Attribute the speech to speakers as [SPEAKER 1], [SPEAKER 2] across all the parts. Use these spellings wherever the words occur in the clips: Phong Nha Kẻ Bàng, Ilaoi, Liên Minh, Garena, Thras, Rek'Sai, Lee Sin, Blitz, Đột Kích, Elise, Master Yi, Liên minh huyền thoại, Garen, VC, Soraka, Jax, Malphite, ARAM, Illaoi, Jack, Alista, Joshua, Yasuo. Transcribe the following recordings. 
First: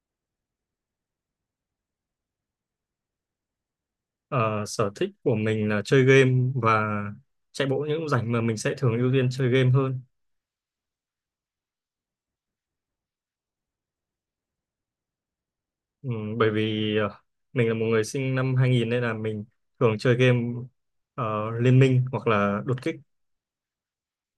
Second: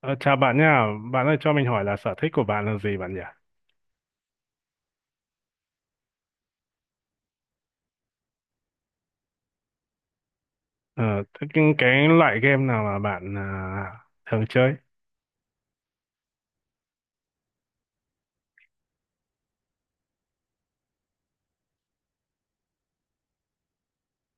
[SPEAKER 1] Ờ, Chào bạn nha, bạn ơi cho mình hỏi là sở thích của bạn là gì bạn nhỉ?
[SPEAKER 2] Ờ, Sở thích của mình là chơi game và chạy bộ những lúc rảnh mà mình sẽ thường ưu tiên chơi game hơn.
[SPEAKER 1] Ờ, Thế cái loại game nào mà bạn thường chơi?
[SPEAKER 2] Ừ, bởi vì mình là một người sinh năm 2000 nên là mình thường chơi game ờ, Liên Minh hoặc là Đột Kích.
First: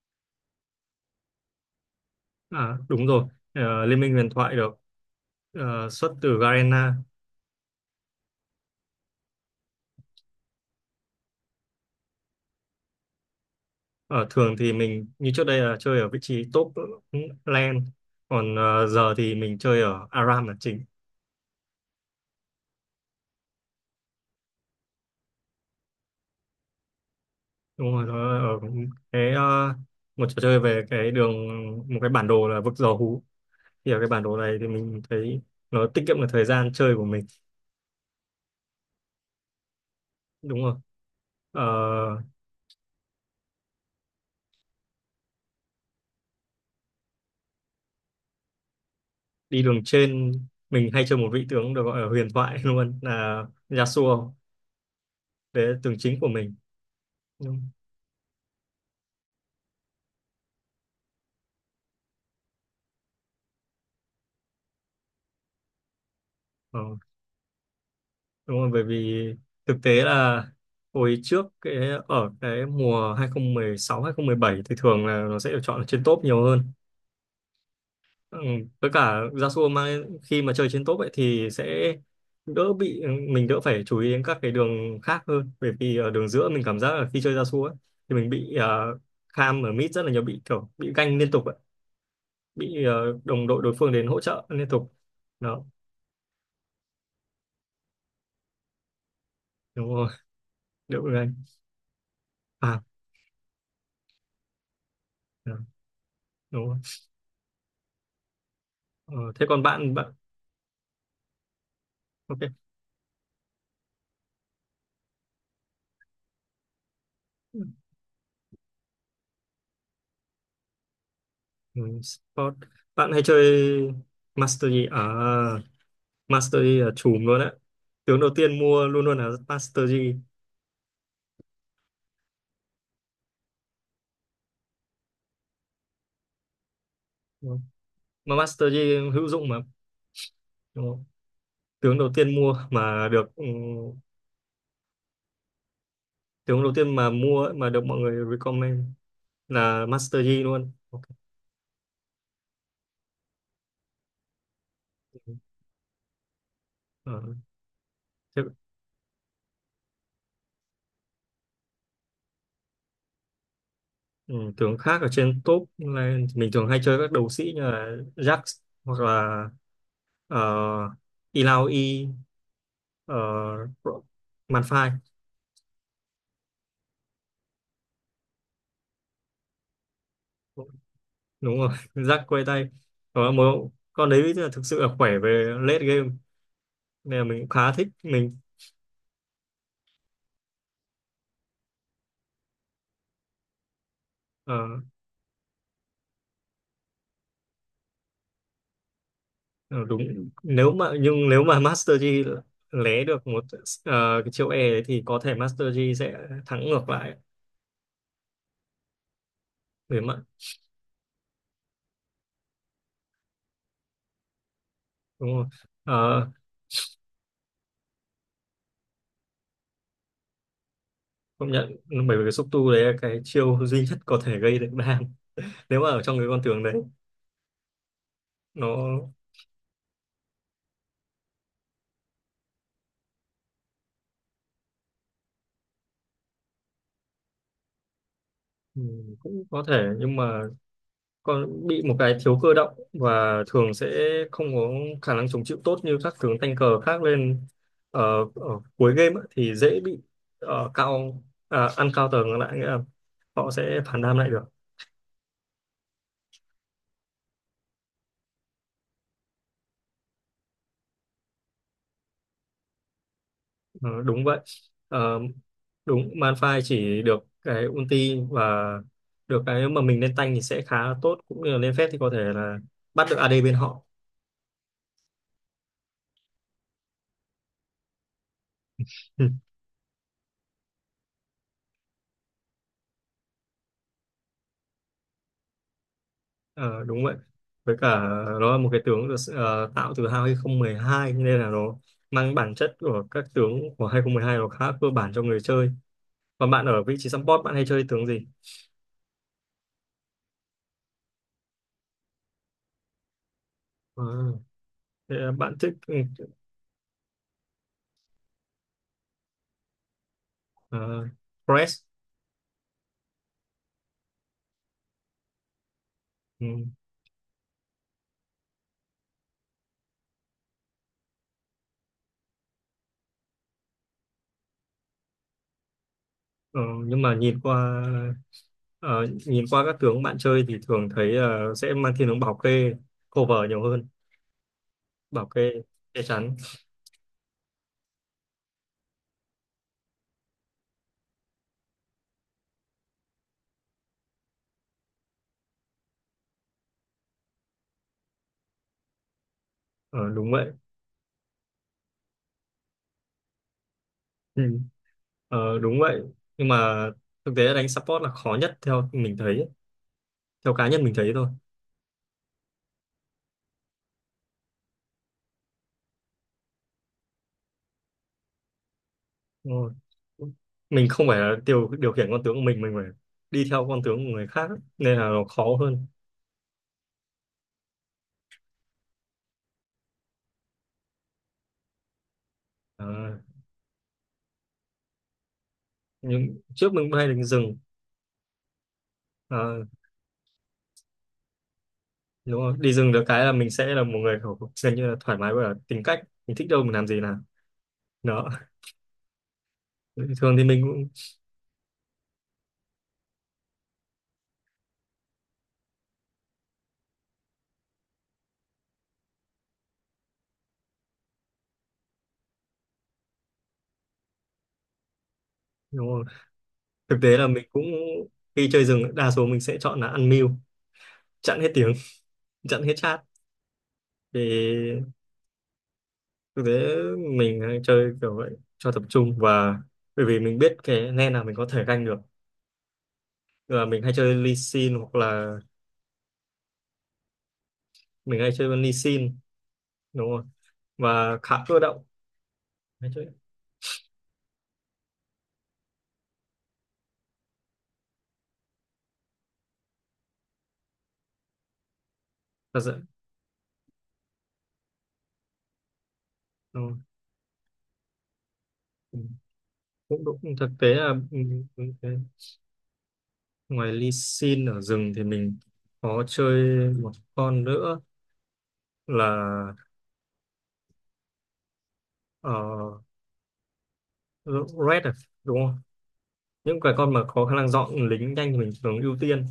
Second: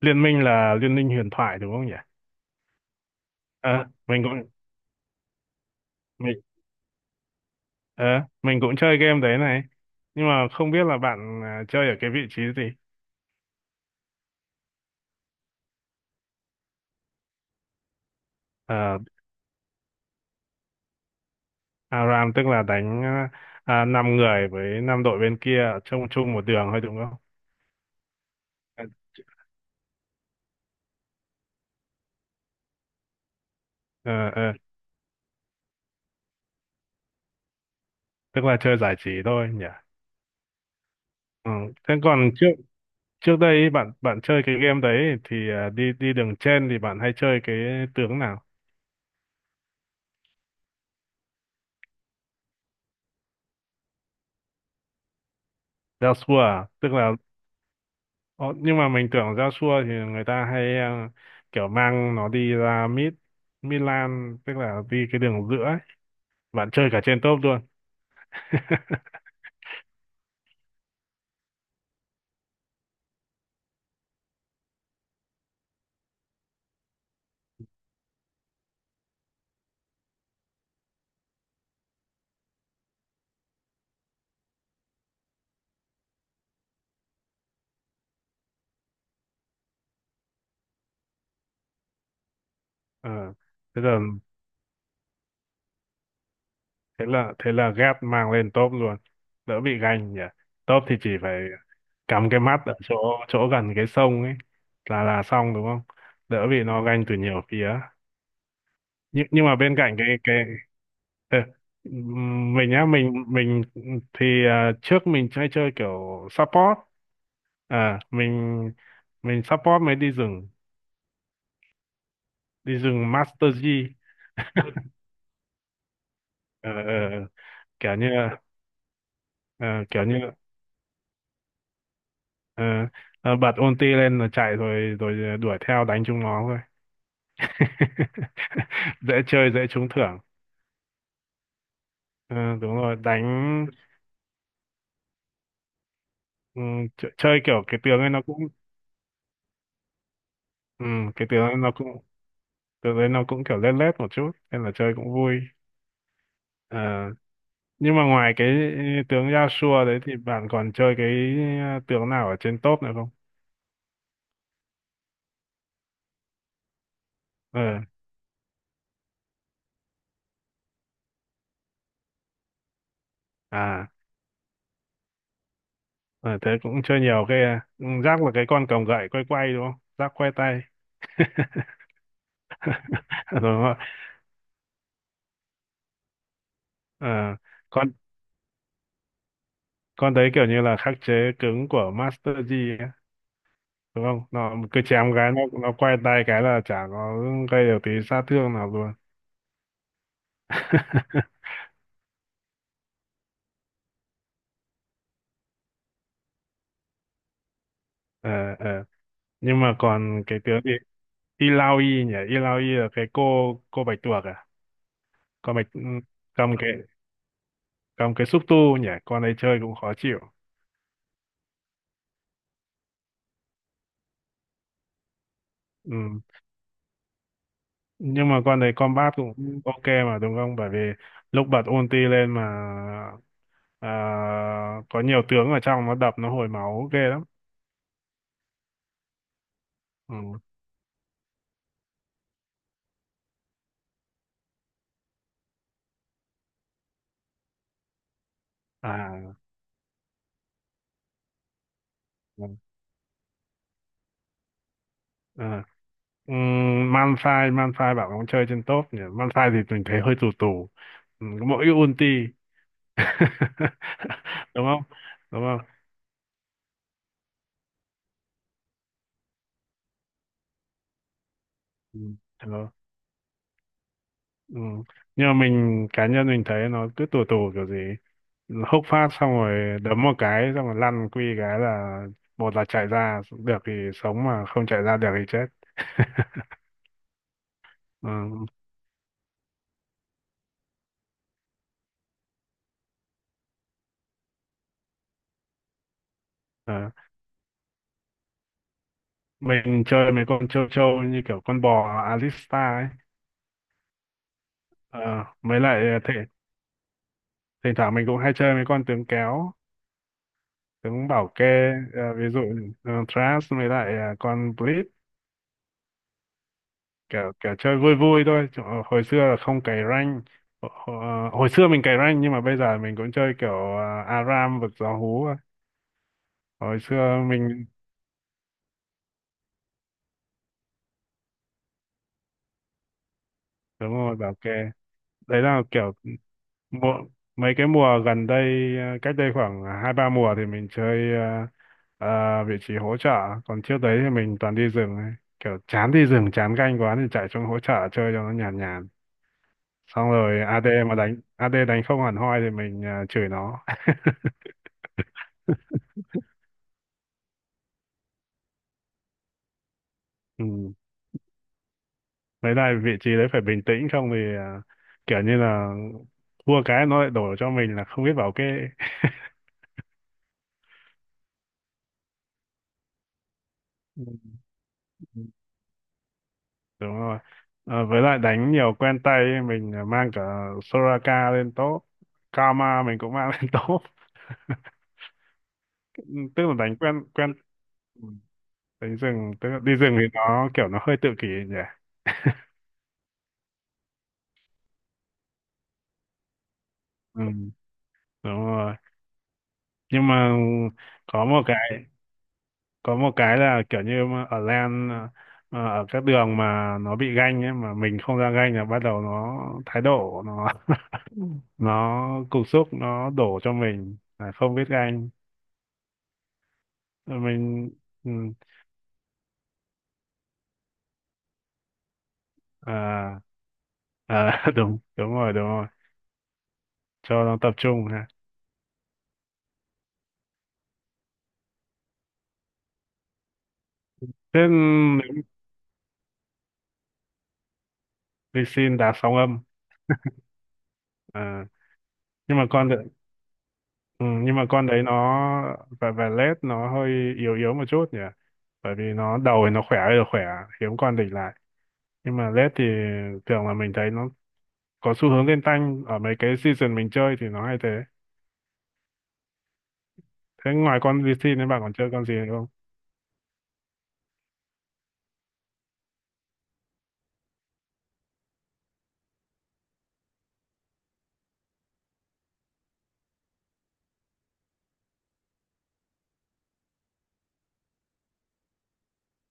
[SPEAKER 1] Liên minh là Liên minh huyền thoại đúng không nhỉ?
[SPEAKER 2] À, đúng rồi,
[SPEAKER 1] Ờ,
[SPEAKER 2] Liên Minh
[SPEAKER 1] mình
[SPEAKER 2] huyền
[SPEAKER 1] cũng
[SPEAKER 2] thoại được xuất từ
[SPEAKER 1] mình
[SPEAKER 2] Garena.
[SPEAKER 1] ờ, mình cũng chơi game đấy này, nhưng mà không biết là bạn chơi ở cái vị trí gì?
[SPEAKER 2] Ờ, Thường thì mình như trước đây là chơi ở vị trí top lane, còn
[SPEAKER 1] Ờ,
[SPEAKER 2] giờ thì mình chơi ở ARAM là chính.
[SPEAKER 1] ARAM tức là đánh 5 người với 5 đội bên kia chung chung một đường thôi đúng không?
[SPEAKER 2] Đúng rồi, nó ở cái một trò chơi về cái đường, một cái bản đồ là vực dò hú, thì ở cái bản
[SPEAKER 1] Ờ,
[SPEAKER 2] đồ
[SPEAKER 1] ờ,
[SPEAKER 2] này thì mình thấy nó tiết kiệm được thời gian chơi của mình.
[SPEAKER 1] Tức là chơi giải trí thôi nhỉ?
[SPEAKER 2] Đúng rồi.
[SPEAKER 1] Ừ.
[SPEAKER 2] Ờ,
[SPEAKER 1] Thế còn trước trước đây ý, bạn bạn chơi cái game đấy thì đi đi đường trên thì bạn hay chơi cái tướng nào?
[SPEAKER 2] Đi đường trên mình hay chơi một vị tướng được gọi là huyền thoại luôn là Yasuo, đấy là tướng chính của
[SPEAKER 1] Joshua
[SPEAKER 2] mình.
[SPEAKER 1] à? Tức là
[SPEAKER 2] Đúng,
[SPEAKER 1] Ồ, nhưng mà mình tưởng Joshua thì người ta hay kiểu mang nó đi ra mid. Milan tức là đi cái đường giữa ấy. Bạn
[SPEAKER 2] ờ,
[SPEAKER 1] chơi cả trên top luôn.
[SPEAKER 2] đúng rồi. Bởi vì thực tế là hồi trước cái ở cái mùa 2016 2017 thì thường là nó sẽ được chọn ở trên top nhiều hơn. Ừ. Với cả Yasuo mang khi mà chơi trên top ấy thì sẽ đỡ bị, mình đỡ phải chú ý đến các cái đường khác hơn, bởi vì ở đường giữa mình cảm giác là khi chơi Yasuo ấy thì mình bị uh, kham ở mid rất là nhiều, bị kiểu bị ganh liên tục ấy. Bị
[SPEAKER 1] Ờ,
[SPEAKER 2] đồng đội đối
[SPEAKER 1] thế
[SPEAKER 2] phương
[SPEAKER 1] là
[SPEAKER 2] đến hỗ trợ liên tục. Đó,
[SPEAKER 1] thế là ghép mang lên top luôn, đỡ bị
[SPEAKER 2] đúng rồi,
[SPEAKER 1] ganh nhỉ. Top thì
[SPEAKER 2] đỡ
[SPEAKER 1] chỉ
[SPEAKER 2] bị ganh
[SPEAKER 1] phải cắm cái mắt ở
[SPEAKER 2] à.
[SPEAKER 1] chỗ chỗ gần cái sông ấy là xong
[SPEAKER 2] Đó,
[SPEAKER 1] đúng không? Đỡ bị
[SPEAKER 2] đúng rồi.
[SPEAKER 1] nó ganh từ nhiều phía.
[SPEAKER 2] Ờ,
[SPEAKER 1] Nhưng
[SPEAKER 2] Thế
[SPEAKER 1] mà
[SPEAKER 2] còn
[SPEAKER 1] bên
[SPEAKER 2] bạn
[SPEAKER 1] cạnh cái
[SPEAKER 2] bạn
[SPEAKER 1] cái ờ,
[SPEAKER 2] Ok.
[SPEAKER 1] mình á mình thì trước mình chơi chơi kiểu support. À mình mình support mới đi rừng.
[SPEAKER 2] Ừ, sport.
[SPEAKER 1] Đi
[SPEAKER 2] Bạn
[SPEAKER 1] rừng
[SPEAKER 2] hay
[SPEAKER 1] Master
[SPEAKER 2] chơi
[SPEAKER 1] G.
[SPEAKER 2] Master Yi à? Master
[SPEAKER 1] Ờ,
[SPEAKER 2] Yi là
[SPEAKER 1] ờ,
[SPEAKER 2] chùm luôn á.
[SPEAKER 1] kiểu như
[SPEAKER 2] Tướng đầu tiên mua luôn luôn là
[SPEAKER 1] ờ,
[SPEAKER 2] Master
[SPEAKER 1] kiểu
[SPEAKER 2] Yi.
[SPEAKER 1] như ờ, ờ, Bật ulti lên rồi chạy rồi rồi đuổi theo đánh chúng nó thôi.
[SPEAKER 2] Ừ. Mà Master Yi
[SPEAKER 1] Dễ
[SPEAKER 2] hữu dụng
[SPEAKER 1] chơi
[SPEAKER 2] mà.
[SPEAKER 1] dễ trúng thưởng.
[SPEAKER 2] Đúng không? Tướng đầu tiên
[SPEAKER 1] Ờ,
[SPEAKER 2] mua
[SPEAKER 1] Đúng rồi
[SPEAKER 2] mà được,
[SPEAKER 1] đánh.
[SPEAKER 2] tướng đầu tiên mà
[SPEAKER 1] Ch- chơi
[SPEAKER 2] mua ấy,
[SPEAKER 1] kiểu
[SPEAKER 2] mà
[SPEAKER 1] cái
[SPEAKER 2] được mọi
[SPEAKER 1] tướng ấy nó
[SPEAKER 2] người
[SPEAKER 1] cũng
[SPEAKER 2] recommend là Master Yi luôn. Ok.
[SPEAKER 1] Cái tướng ấy nó cũng tựa đấy nó cũng kiểu lết lết một chút nên là chơi cũng vui. Ờ,
[SPEAKER 2] Ờ,
[SPEAKER 1] nhưng mà ngoài
[SPEAKER 2] Thế,
[SPEAKER 1] cái tướng Yasuo đấy thì bạn còn chơi cái tướng nào ở trên top nữa không?
[SPEAKER 2] ừ, tướng khác ở trên top là mình thường hay chơi các đấu sĩ
[SPEAKER 1] ờ
[SPEAKER 2] như là Jax hoặc là uh, Illaoi, uh,
[SPEAKER 1] à
[SPEAKER 2] Malphite.
[SPEAKER 1] ờ, Thế cũng chơi nhiều cái à. Ừ, Jack là cái con cầm gậy quay quay đúng không? Jack quay tay.
[SPEAKER 2] Đúng rồi. Rắc quay tay, đó mà.
[SPEAKER 1] Đúng rồi.
[SPEAKER 2] Con đấy là thực sự là khỏe về late game nên là
[SPEAKER 1] ờ
[SPEAKER 2] mình cũng khá thích.
[SPEAKER 1] con
[SPEAKER 2] Mình
[SPEAKER 1] con đấy kiểu như là khắc chế cứng của Master Yi ấy, đúng không? Nó
[SPEAKER 2] ờ,
[SPEAKER 1] cứ chém cái nó quay tay cái là chả có gây được tí sát thương nào luôn.
[SPEAKER 2] ờ, đúng, nếu mà, nhưng nếu mà Master Yi lé được một cái chiêu E đấy thì có thể Master Yi sẽ thắng ngược lại
[SPEAKER 1] ờ ờ nhưng mà
[SPEAKER 2] về mặt,
[SPEAKER 1] còn cái tướng gì? Ilaoi nhỉ, Ilaoi là cái cô bạch tuộc à,
[SPEAKER 2] đúng không?
[SPEAKER 1] con bạch
[SPEAKER 2] Ờ,
[SPEAKER 1] cầm cái cầm cái xúc tu nhỉ, con ấy chơi cũng khó chịu.
[SPEAKER 2] Công nhận. Bởi vì cái xúc tu đấy là cái chiêu duy nhất có thể gây được đam nếu mà
[SPEAKER 1] Ừ.
[SPEAKER 2] ở trong cái con tướng đấy.
[SPEAKER 1] Nhưng mà con đấy
[SPEAKER 2] Nó,
[SPEAKER 1] combat cũng ok mà đúng không? Bởi vì lúc bật ulti lên mà à, có nhiều tướng ở trong nó đập nó hồi máu ghê lắm.
[SPEAKER 2] ừ, cũng có thể, nhưng
[SPEAKER 1] Ừ.
[SPEAKER 2] mà con bị một cái thiếu cơ động và thường sẽ không có khả năng chống chịu tốt như các tướng tank cờ khác lên. ờ, Ở cuối game ấy
[SPEAKER 1] À,
[SPEAKER 2] thì dễ bị cao, à, ăn cao tầng
[SPEAKER 1] ừ.
[SPEAKER 2] lại, nghĩa là họ sẽ phản đam lại được.
[SPEAKER 1] À. Ừ, Malphite, Malphite bảo không chơi trên top nhỉ. Malphite thì mình thấy hơi tù tù. Ừ, mỗi ulti.
[SPEAKER 2] Ờ, Đúng vậy.
[SPEAKER 1] Đúng không?
[SPEAKER 2] Ờ,
[SPEAKER 1] Đúng không?
[SPEAKER 2] Đúng, Malphite chỉ được cái ulti và được cái mà mình lên tank thì sẽ khá là tốt, cũng như là lên phép thì có thể là
[SPEAKER 1] Ừ.
[SPEAKER 2] bắt được AD bên họ.
[SPEAKER 1] Ừ. Nhưng mà mình cá nhân mình thấy nó cứ tù tù kiểu gì, hốc phát
[SPEAKER 2] Ừ.
[SPEAKER 1] xong rồi đấm một cái xong rồi lăn quy cái là một là chạy ra được thì sống, mà không chạy ra được thì chết.
[SPEAKER 2] Ờ, Đúng vậy. Với cả
[SPEAKER 1] Ừ.
[SPEAKER 2] nó là một cái tướng được tạo từ 2012 nên là nó mang bản chất của các tướng của 2012, nó khá cơ bản cho người chơi. Còn bạn ở
[SPEAKER 1] ờ.
[SPEAKER 2] vị trí support bạn hay chơi tướng gì?
[SPEAKER 1] Mình chơi mấy con châu châu như kiểu con bò Alista ấy.
[SPEAKER 2] Ờ, Thế
[SPEAKER 1] Ờ,
[SPEAKER 2] là bạn
[SPEAKER 1] Mới
[SPEAKER 2] thích
[SPEAKER 1] lại thể, thỉnh thoảng mình cũng hay chơi mấy con tướng kéo
[SPEAKER 2] uh,
[SPEAKER 1] tướng bảo kê.
[SPEAKER 2] press.
[SPEAKER 1] Ví dụ Thras với lại con Blitz.
[SPEAKER 2] Ừ.
[SPEAKER 1] Kiểu kiểu chơi vui vui thôi, chứ hồi xưa là không cày rank. Hồi xưa mình cày rank nhưng mà bây giờ mình cũng chơi kiểu ARAM vực gió hú thôi.
[SPEAKER 2] Ờ,
[SPEAKER 1] Hồi
[SPEAKER 2] nhưng mà
[SPEAKER 1] xưa
[SPEAKER 2] nhìn
[SPEAKER 1] mình
[SPEAKER 2] qua, nhìn qua các tướng bạn chơi thì thường thấy sẽ mang thiên hướng bảo kê, cover nhiều hơn,
[SPEAKER 1] đúng rồi bảo kê
[SPEAKER 2] bảo
[SPEAKER 1] đấy
[SPEAKER 2] kê,
[SPEAKER 1] là kiểu
[SPEAKER 2] che chắn.
[SPEAKER 1] mùa, mấy cái mùa gần đây cách đây khoảng 2 3 mùa thì mình chơi vị trí hỗ trợ. Còn trước đấy thì mình toàn đi rừng ấy. Kiểu chán đi rừng chán canh quá thì chạy xuống hỗ trợ chơi cho nó nhàn nhàn,
[SPEAKER 2] Ờ,
[SPEAKER 1] xong
[SPEAKER 2] Đúng
[SPEAKER 1] rồi
[SPEAKER 2] vậy.
[SPEAKER 1] AD mà đánh, AD đánh không hẳn hoi thì mình chửi nó.
[SPEAKER 2] Ừ. Đúng vậy, nhưng mà thực tế đánh support là khó nhất theo mình thấy, theo cá
[SPEAKER 1] Ừ.
[SPEAKER 2] nhân mình thấy thôi.
[SPEAKER 1] Với lại vị trí đấy phải bình tĩnh, không thì kiểu như là thua cái nó lại đổ cho mình là không biết bảo kê.
[SPEAKER 2] Đúng rồi. Mình không phải là điều điều khiển con tướng của mình phải đi theo con tướng
[SPEAKER 1] Ừ,
[SPEAKER 2] của người khác ấy, nên là
[SPEAKER 1] ừ.
[SPEAKER 2] nó khó hơn.
[SPEAKER 1] Đúng rồi. À, với lại đánh nhiều quen tay ấy, mình mang cả Soraka lên top. Karma
[SPEAKER 2] à,
[SPEAKER 1] mình cũng mang lên top. Ừ,
[SPEAKER 2] nhưng
[SPEAKER 1] tức là
[SPEAKER 2] trước
[SPEAKER 1] đánh
[SPEAKER 2] mình cũng
[SPEAKER 1] quen
[SPEAKER 2] hay đánh
[SPEAKER 1] quen.
[SPEAKER 2] rừng.
[SPEAKER 1] ừ, Đánh rừng, tức là
[SPEAKER 2] À,
[SPEAKER 1] đi rừng thì nó kiểu nó hơi tự kỷ nhỉ.
[SPEAKER 2] đúng rồi. Đi rừng được cái là mình sẽ là một người kiểu gần như là thoải mái, và tính cách mình thích đâu mình làm gì nào
[SPEAKER 1] Ừ,
[SPEAKER 2] đó,
[SPEAKER 1] đúng rồi. Nhưng mà
[SPEAKER 2] thường thì mình cũng
[SPEAKER 1] có một cái có một cái là kiểu như mà ở lan ở các đường mà nó bị ganh ấy mà mình không ra ganh là bắt đầu nó thái độ, nó nó cục xúc, nó đổ cho mình là không biết ganh.
[SPEAKER 2] đúng rồi. Thực tế
[SPEAKER 1] Rồi
[SPEAKER 2] là mình cũng,
[SPEAKER 1] mình ừ,
[SPEAKER 2] khi chơi rừng đa số mình sẽ chọn là ăn mưu, chặn hết tiếng, chặn hết chat,
[SPEAKER 1] à, đúng
[SPEAKER 2] để
[SPEAKER 1] đúng rồi
[SPEAKER 2] thực tế
[SPEAKER 1] cho nó
[SPEAKER 2] mình
[SPEAKER 1] tập
[SPEAKER 2] hay
[SPEAKER 1] trung
[SPEAKER 2] chơi
[SPEAKER 1] ha.
[SPEAKER 2] kiểu vậy cho tập trung, và bởi vì mình biết cái lane nào mình có thể ganh được là mình hay chơi Lee
[SPEAKER 1] Thế
[SPEAKER 2] Sin hoặc là mình hay
[SPEAKER 1] đi
[SPEAKER 2] chơi con Lee
[SPEAKER 1] xin đá sóng
[SPEAKER 2] Sin,
[SPEAKER 1] âm
[SPEAKER 2] đúng không? Và khá
[SPEAKER 1] à,
[SPEAKER 2] cơ động,
[SPEAKER 1] nhưng mà
[SPEAKER 2] hay chơi.
[SPEAKER 1] ừ, nhưng mà con đấy nó và led nó hơi yếu yếu một chút nhỉ, bởi vì nó đầu thì nó khỏe ơi là khỏe, hiếm con địch lại, nhưng mà led
[SPEAKER 2] Thật
[SPEAKER 1] thì
[SPEAKER 2] sự,
[SPEAKER 1] thường là mình thấy nó có xu hướng lên tanh ở mấy cái
[SPEAKER 2] đúng
[SPEAKER 1] season
[SPEAKER 2] không?
[SPEAKER 1] mình chơi thì nó hay thế.
[SPEAKER 2] Ừ. Cũng đúng, thực
[SPEAKER 1] Thế
[SPEAKER 2] tế
[SPEAKER 1] ngoài
[SPEAKER 2] là,
[SPEAKER 1] con VC nên bạn còn
[SPEAKER 2] thế.
[SPEAKER 1] chơi con gì nữa không?
[SPEAKER 2] Ngoài Lee Sin ở rừng thì mình có chơi một con nữa là uh, Red à? Đúng không? Những cái con mà có khả năng dọn lính nhanh thì mình thường ưu tiên.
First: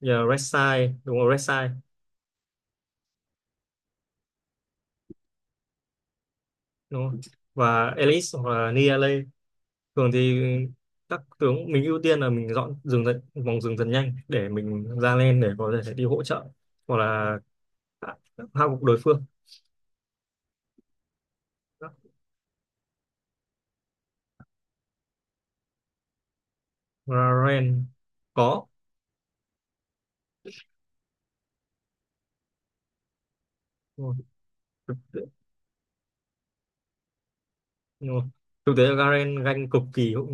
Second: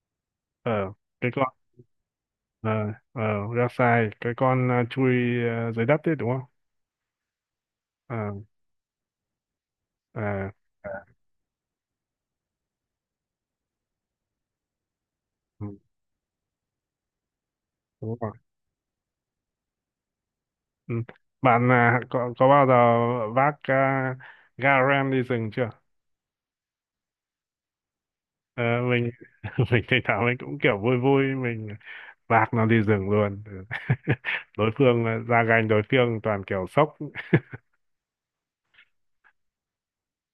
[SPEAKER 2] Giờ Red Side
[SPEAKER 1] ờ
[SPEAKER 2] đúng không?
[SPEAKER 1] cái
[SPEAKER 2] Red
[SPEAKER 1] con
[SPEAKER 2] Side
[SPEAKER 1] ờ ờ Rek'Sai cái con chui dưới đất đấy đúng không?
[SPEAKER 2] đúng không? Và
[SPEAKER 1] ờ
[SPEAKER 2] Elise hoặc là Niale. Thường thì
[SPEAKER 1] ờ
[SPEAKER 2] các tướng mình ưu tiên là mình dọn rừng dần, vòng rừng dần nhanh để mình ra lên, để
[SPEAKER 1] ừ,
[SPEAKER 2] có thể đi hỗ trợ hoặc là hạ
[SPEAKER 1] đúng rồi.
[SPEAKER 2] hạ gục đối phương.
[SPEAKER 1] Ừ. Bạn có bao giờ vác Garen đi rừng chưa?
[SPEAKER 2] Garen
[SPEAKER 1] ờ
[SPEAKER 2] có.
[SPEAKER 1] mình mình thỉnh thoảng mình cũng kiểu vui vui mình vác nó đi rừng luôn.
[SPEAKER 2] Đúng rồi.
[SPEAKER 1] Đối
[SPEAKER 2] Thực
[SPEAKER 1] phương
[SPEAKER 2] tế,
[SPEAKER 1] ra gành đối phương toàn kiểu sốc.
[SPEAKER 2] đúng rồi. Thực tế là Garen ganh cực kỳ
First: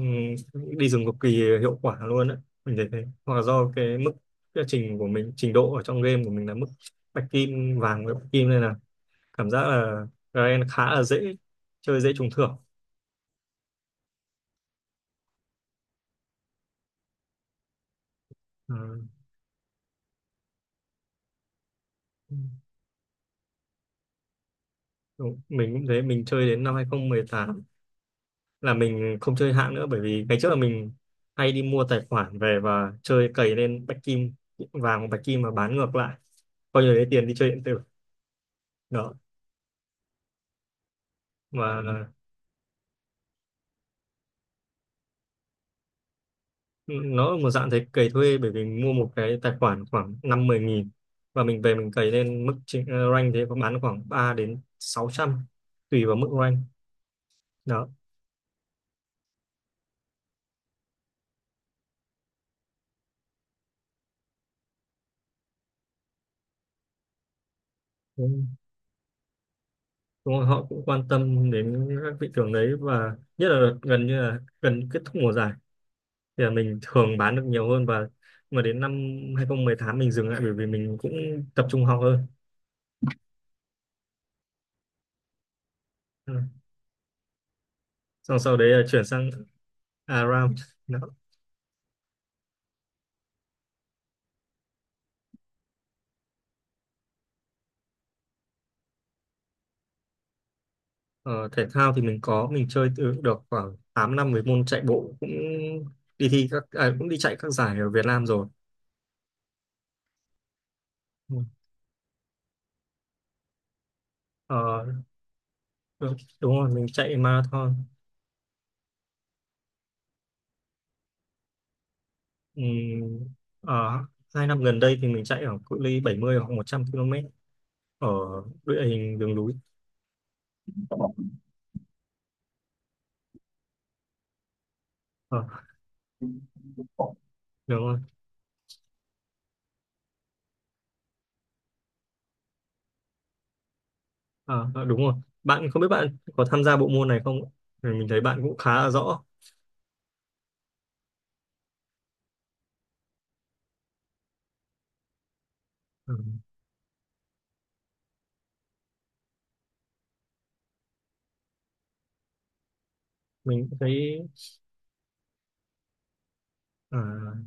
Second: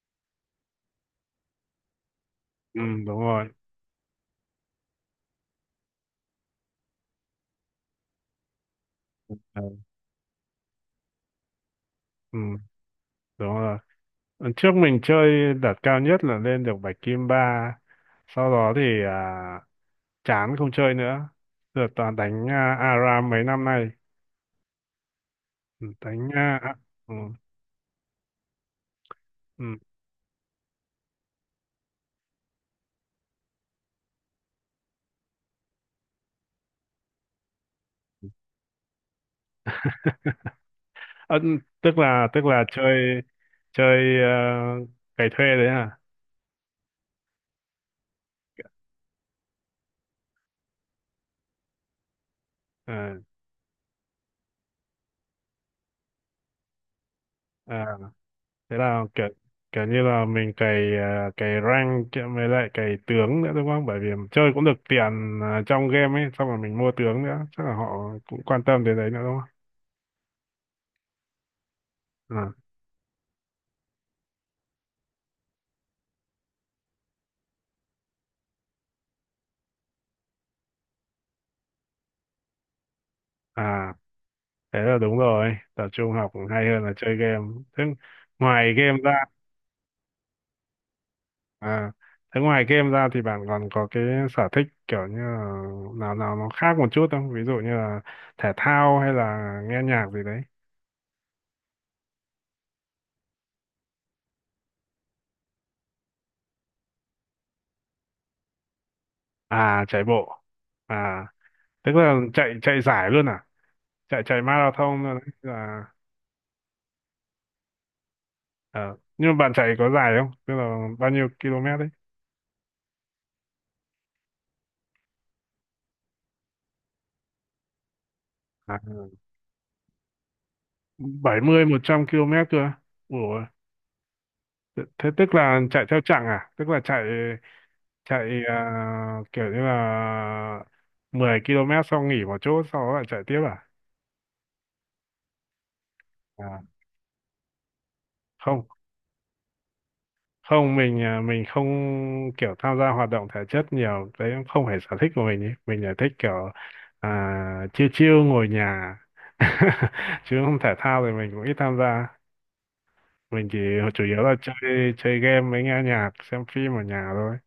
[SPEAKER 2] đi rừng cực kỳ hiệu quả luôn đấy, mình
[SPEAKER 1] Ừ,
[SPEAKER 2] thấy thế.
[SPEAKER 1] đúng
[SPEAKER 2] Hoặc là
[SPEAKER 1] rồi.
[SPEAKER 2] do cái mức, cái trình của mình, trình độ ở trong game của mình là mức bạch kim vàng với bạch kim, nên là cảm giác
[SPEAKER 1] Ờ,
[SPEAKER 2] là Garen khá là dễ chơi dễ trúng
[SPEAKER 1] ừ,
[SPEAKER 2] thưởng.
[SPEAKER 1] Đúng rồi. Lần trước mình chơi đạt cao nhất là lên được bạch kim ba, sau đó
[SPEAKER 2] À,
[SPEAKER 1] thì chán không chơi nữa, giờ toàn đánh ARAM mấy năm nay.
[SPEAKER 2] đúng. Mình cũng
[SPEAKER 1] Ừ,
[SPEAKER 2] thế, mình
[SPEAKER 1] đánh
[SPEAKER 2] chơi đến năm hai không
[SPEAKER 1] ừ,
[SPEAKER 2] một tám là mình không chơi hạng
[SPEAKER 1] ừ.
[SPEAKER 2] nữa, bởi vì ngày trước là mình hay đi mua tài khoản về và chơi cày lên bạch kim vàng hoặc bạch kim và bán ngược lại, coi như lấy tiền đi chơi điện tử. Đó.
[SPEAKER 1] Ờ, Tức
[SPEAKER 2] Và
[SPEAKER 1] là tức là chơi chơi à, cày thuê đấy à?
[SPEAKER 2] nó là một dạng thế, cày thuê, bởi vì mình mua một cái tài khoản khoảng năm mười nghìn, và mình về mình cày lên mức
[SPEAKER 1] Ờ,
[SPEAKER 2] rank thế có bán khoảng 3 đến sáu trăm, tùy vào mức rank.
[SPEAKER 1] ờ,
[SPEAKER 2] Đó.
[SPEAKER 1] Thế là kiểu kiểu như là mình cày cày rank kia với lại cày tướng nữa đúng không? Bởi vì chơi cũng được tiền trong game ấy, xong rồi mình mua tướng nữa chắc là họ cũng quan tâm đến đấy nữa đúng không?
[SPEAKER 2] Đúng rồi, họ cũng quan tâm đến các thị trường
[SPEAKER 1] à,
[SPEAKER 2] đấy và nhất là đợt gần như là gần kết thúc mùa giải thì là mình thường bán được nhiều hơn. Và mà đến năm 2018 mình dừng lại bởi vì mình cũng tập trung học hơn.
[SPEAKER 1] à Thế là đúng rồi tập trung học
[SPEAKER 2] Ừ.
[SPEAKER 1] cũng hay hơn là chơi game. Thế
[SPEAKER 2] Xong sau đấy
[SPEAKER 1] ngoài
[SPEAKER 2] là
[SPEAKER 1] game
[SPEAKER 2] chuyển
[SPEAKER 1] ra
[SPEAKER 2] sang ARAM. Đó.
[SPEAKER 1] à thế ngoài game ra thì bạn còn có cái sở thích kiểu như là nào nào nó khác một chút không? Ví dụ như là thể thao hay là nghe nhạc gì đấy?
[SPEAKER 2] Ờ, Thể thao thì mình có, mình chơi từ được khoảng 8 năm với môn chạy bộ, cũng đi thi các, à, cũng đi chạy các giải ở Việt Nam rồi.
[SPEAKER 1] Chạy bộ à?
[SPEAKER 2] Ừ.
[SPEAKER 1] Tức là chạy chạy giải luôn à? Chạy chạy
[SPEAKER 2] Ờ,
[SPEAKER 1] marathon? Thôi đấy là
[SPEAKER 2] Đúng, rồi mình chạy marathon.
[SPEAKER 1] ờ. Nhưng mà bạn chạy có dài không, tức là bao nhiêu km đấy?
[SPEAKER 2] Ừ, ở 2 năm gần đây thì mình chạy ở cự ly 70 hoặc 100 km ở
[SPEAKER 1] à,
[SPEAKER 2] địa hình đường núi.
[SPEAKER 1] 70 một trăm km cơ? Ủa, thế tức
[SPEAKER 2] Ờ,
[SPEAKER 1] là chạy theo chặng à? Tức là chạy
[SPEAKER 2] đúng rồi.
[SPEAKER 1] chạy kiểu như là 10 km xong nghỉ một chỗ sau đó lại chạy tiếp
[SPEAKER 2] Ờ, đúng rồi. Bạn không biết bạn có
[SPEAKER 1] à
[SPEAKER 2] tham gia bộ môn này không? Ừ, mình thấy bạn cũng
[SPEAKER 1] không,
[SPEAKER 2] khá là rõ.
[SPEAKER 1] không, mình mình không kiểu tham gia hoạt động thể chất nhiều đấy cũng không phải sở thích của mình ý. Mình là thích
[SPEAKER 2] Ừ,
[SPEAKER 1] kiểu chiêu chiêu ngồi nhà. Chứ không, thể thao thì mình cũng ít tham gia, mình chỉ
[SPEAKER 2] mình cũng
[SPEAKER 1] chủ
[SPEAKER 2] thấy,
[SPEAKER 1] yếu là chơi chơi game với nghe nhạc xem phim ở
[SPEAKER 2] à,
[SPEAKER 1] nhà thôi.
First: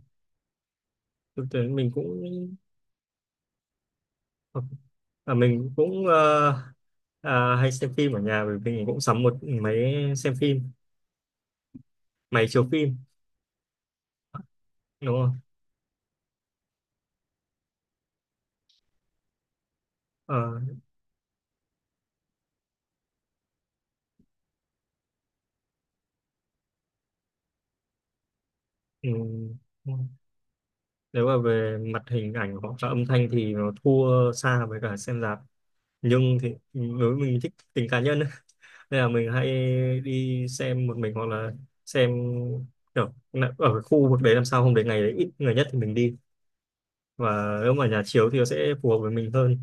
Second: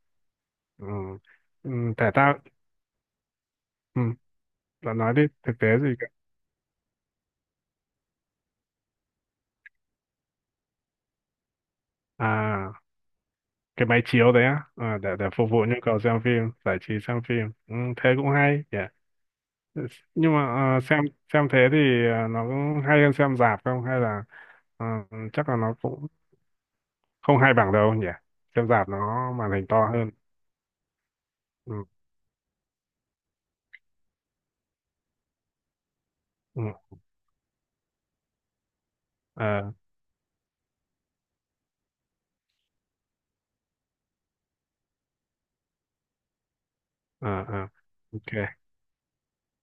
[SPEAKER 1] Ừ.
[SPEAKER 2] thực tế
[SPEAKER 1] Ừ,
[SPEAKER 2] mình
[SPEAKER 1] thể
[SPEAKER 2] cũng
[SPEAKER 1] thao. Ừ.
[SPEAKER 2] ờ,
[SPEAKER 1] Bạn nói đi
[SPEAKER 2] à,
[SPEAKER 1] thực tế
[SPEAKER 2] mình
[SPEAKER 1] gì
[SPEAKER 2] cũng
[SPEAKER 1] cả.
[SPEAKER 2] à, hay xem phim ở nhà, bởi vì mình cũng sắm một máy xem phim, máy chiếu
[SPEAKER 1] à
[SPEAKER 2] phim,
[SPEAKER 1] cái máy chiếu đấy á, để
[SPEAKER 2] đúng
[SPEAKER 1] để
[SPEAKER 2] không?
[SPEAKER 1] phục vụ nhu cầu xem phim giải trí xem phim. Ừ, thế cũng hay. Nhưng mà
[SPEAKER 2] Ờ,
[SPEAKER 1] à, xem xem thế thì nó cũng hay hơn xem rạp không, hay là à, chắc là nó cũng không hay bằng đâu nhỉ. Xem rạp nó màn hình to
[SPEAKER 2] ừ.
[SPEAKER 1] hơn.
[SPEAKER 2] Nếu mà
[SPEAKER 1] Ừ,
[SPEAKER 2] về mặt hình ảnh hoặc là âm thanh thì nó thua xa với cả xem rạp, nhưng thì
[SPEAKER 1] ừ,
[SPEAKER 2] đối với mình thích tính cá nhân ấy. Nên là mình hay
[SPEAKER 1] ờ,
[SPEAKER 2] đi xem một mình, hoặc là xem kiểu là ở cái khu vực đấy, làm sao hôm đấy ngày đấy ít người nhất thì mình đi,
[SPEAKER 1] ờ,
[SPEAKER 2] và
[SPEAKER 1] ờ,
[SPEAKER 2] nếu mà nhà chiếu thì nó
[SPEAKER 1] ok
[SPEAKER 2] sẽ phù hợp với mình hơn.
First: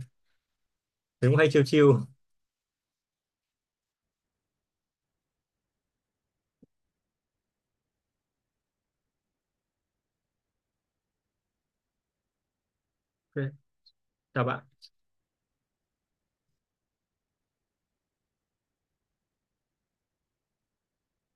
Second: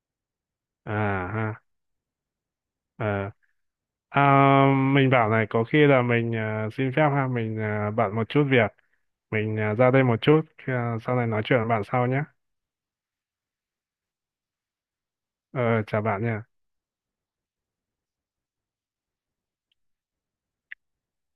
[SPEAKER 1] à
[SPEAKER 2] Mình cũng hay
[SPEAKER 1] ha
[SPEAKER 2] chill chill.
[SPEAKER 1] ờ. à, mình bảo này có khi là mình xin phép ha, mình bận một chút việc, mình ra đây một chút sau này nói chuyện với bạn sau nhé.
[SPEAKER 2] Ok, chào bạn.
[SPEAKER 1] ờ, Chào bạn nha.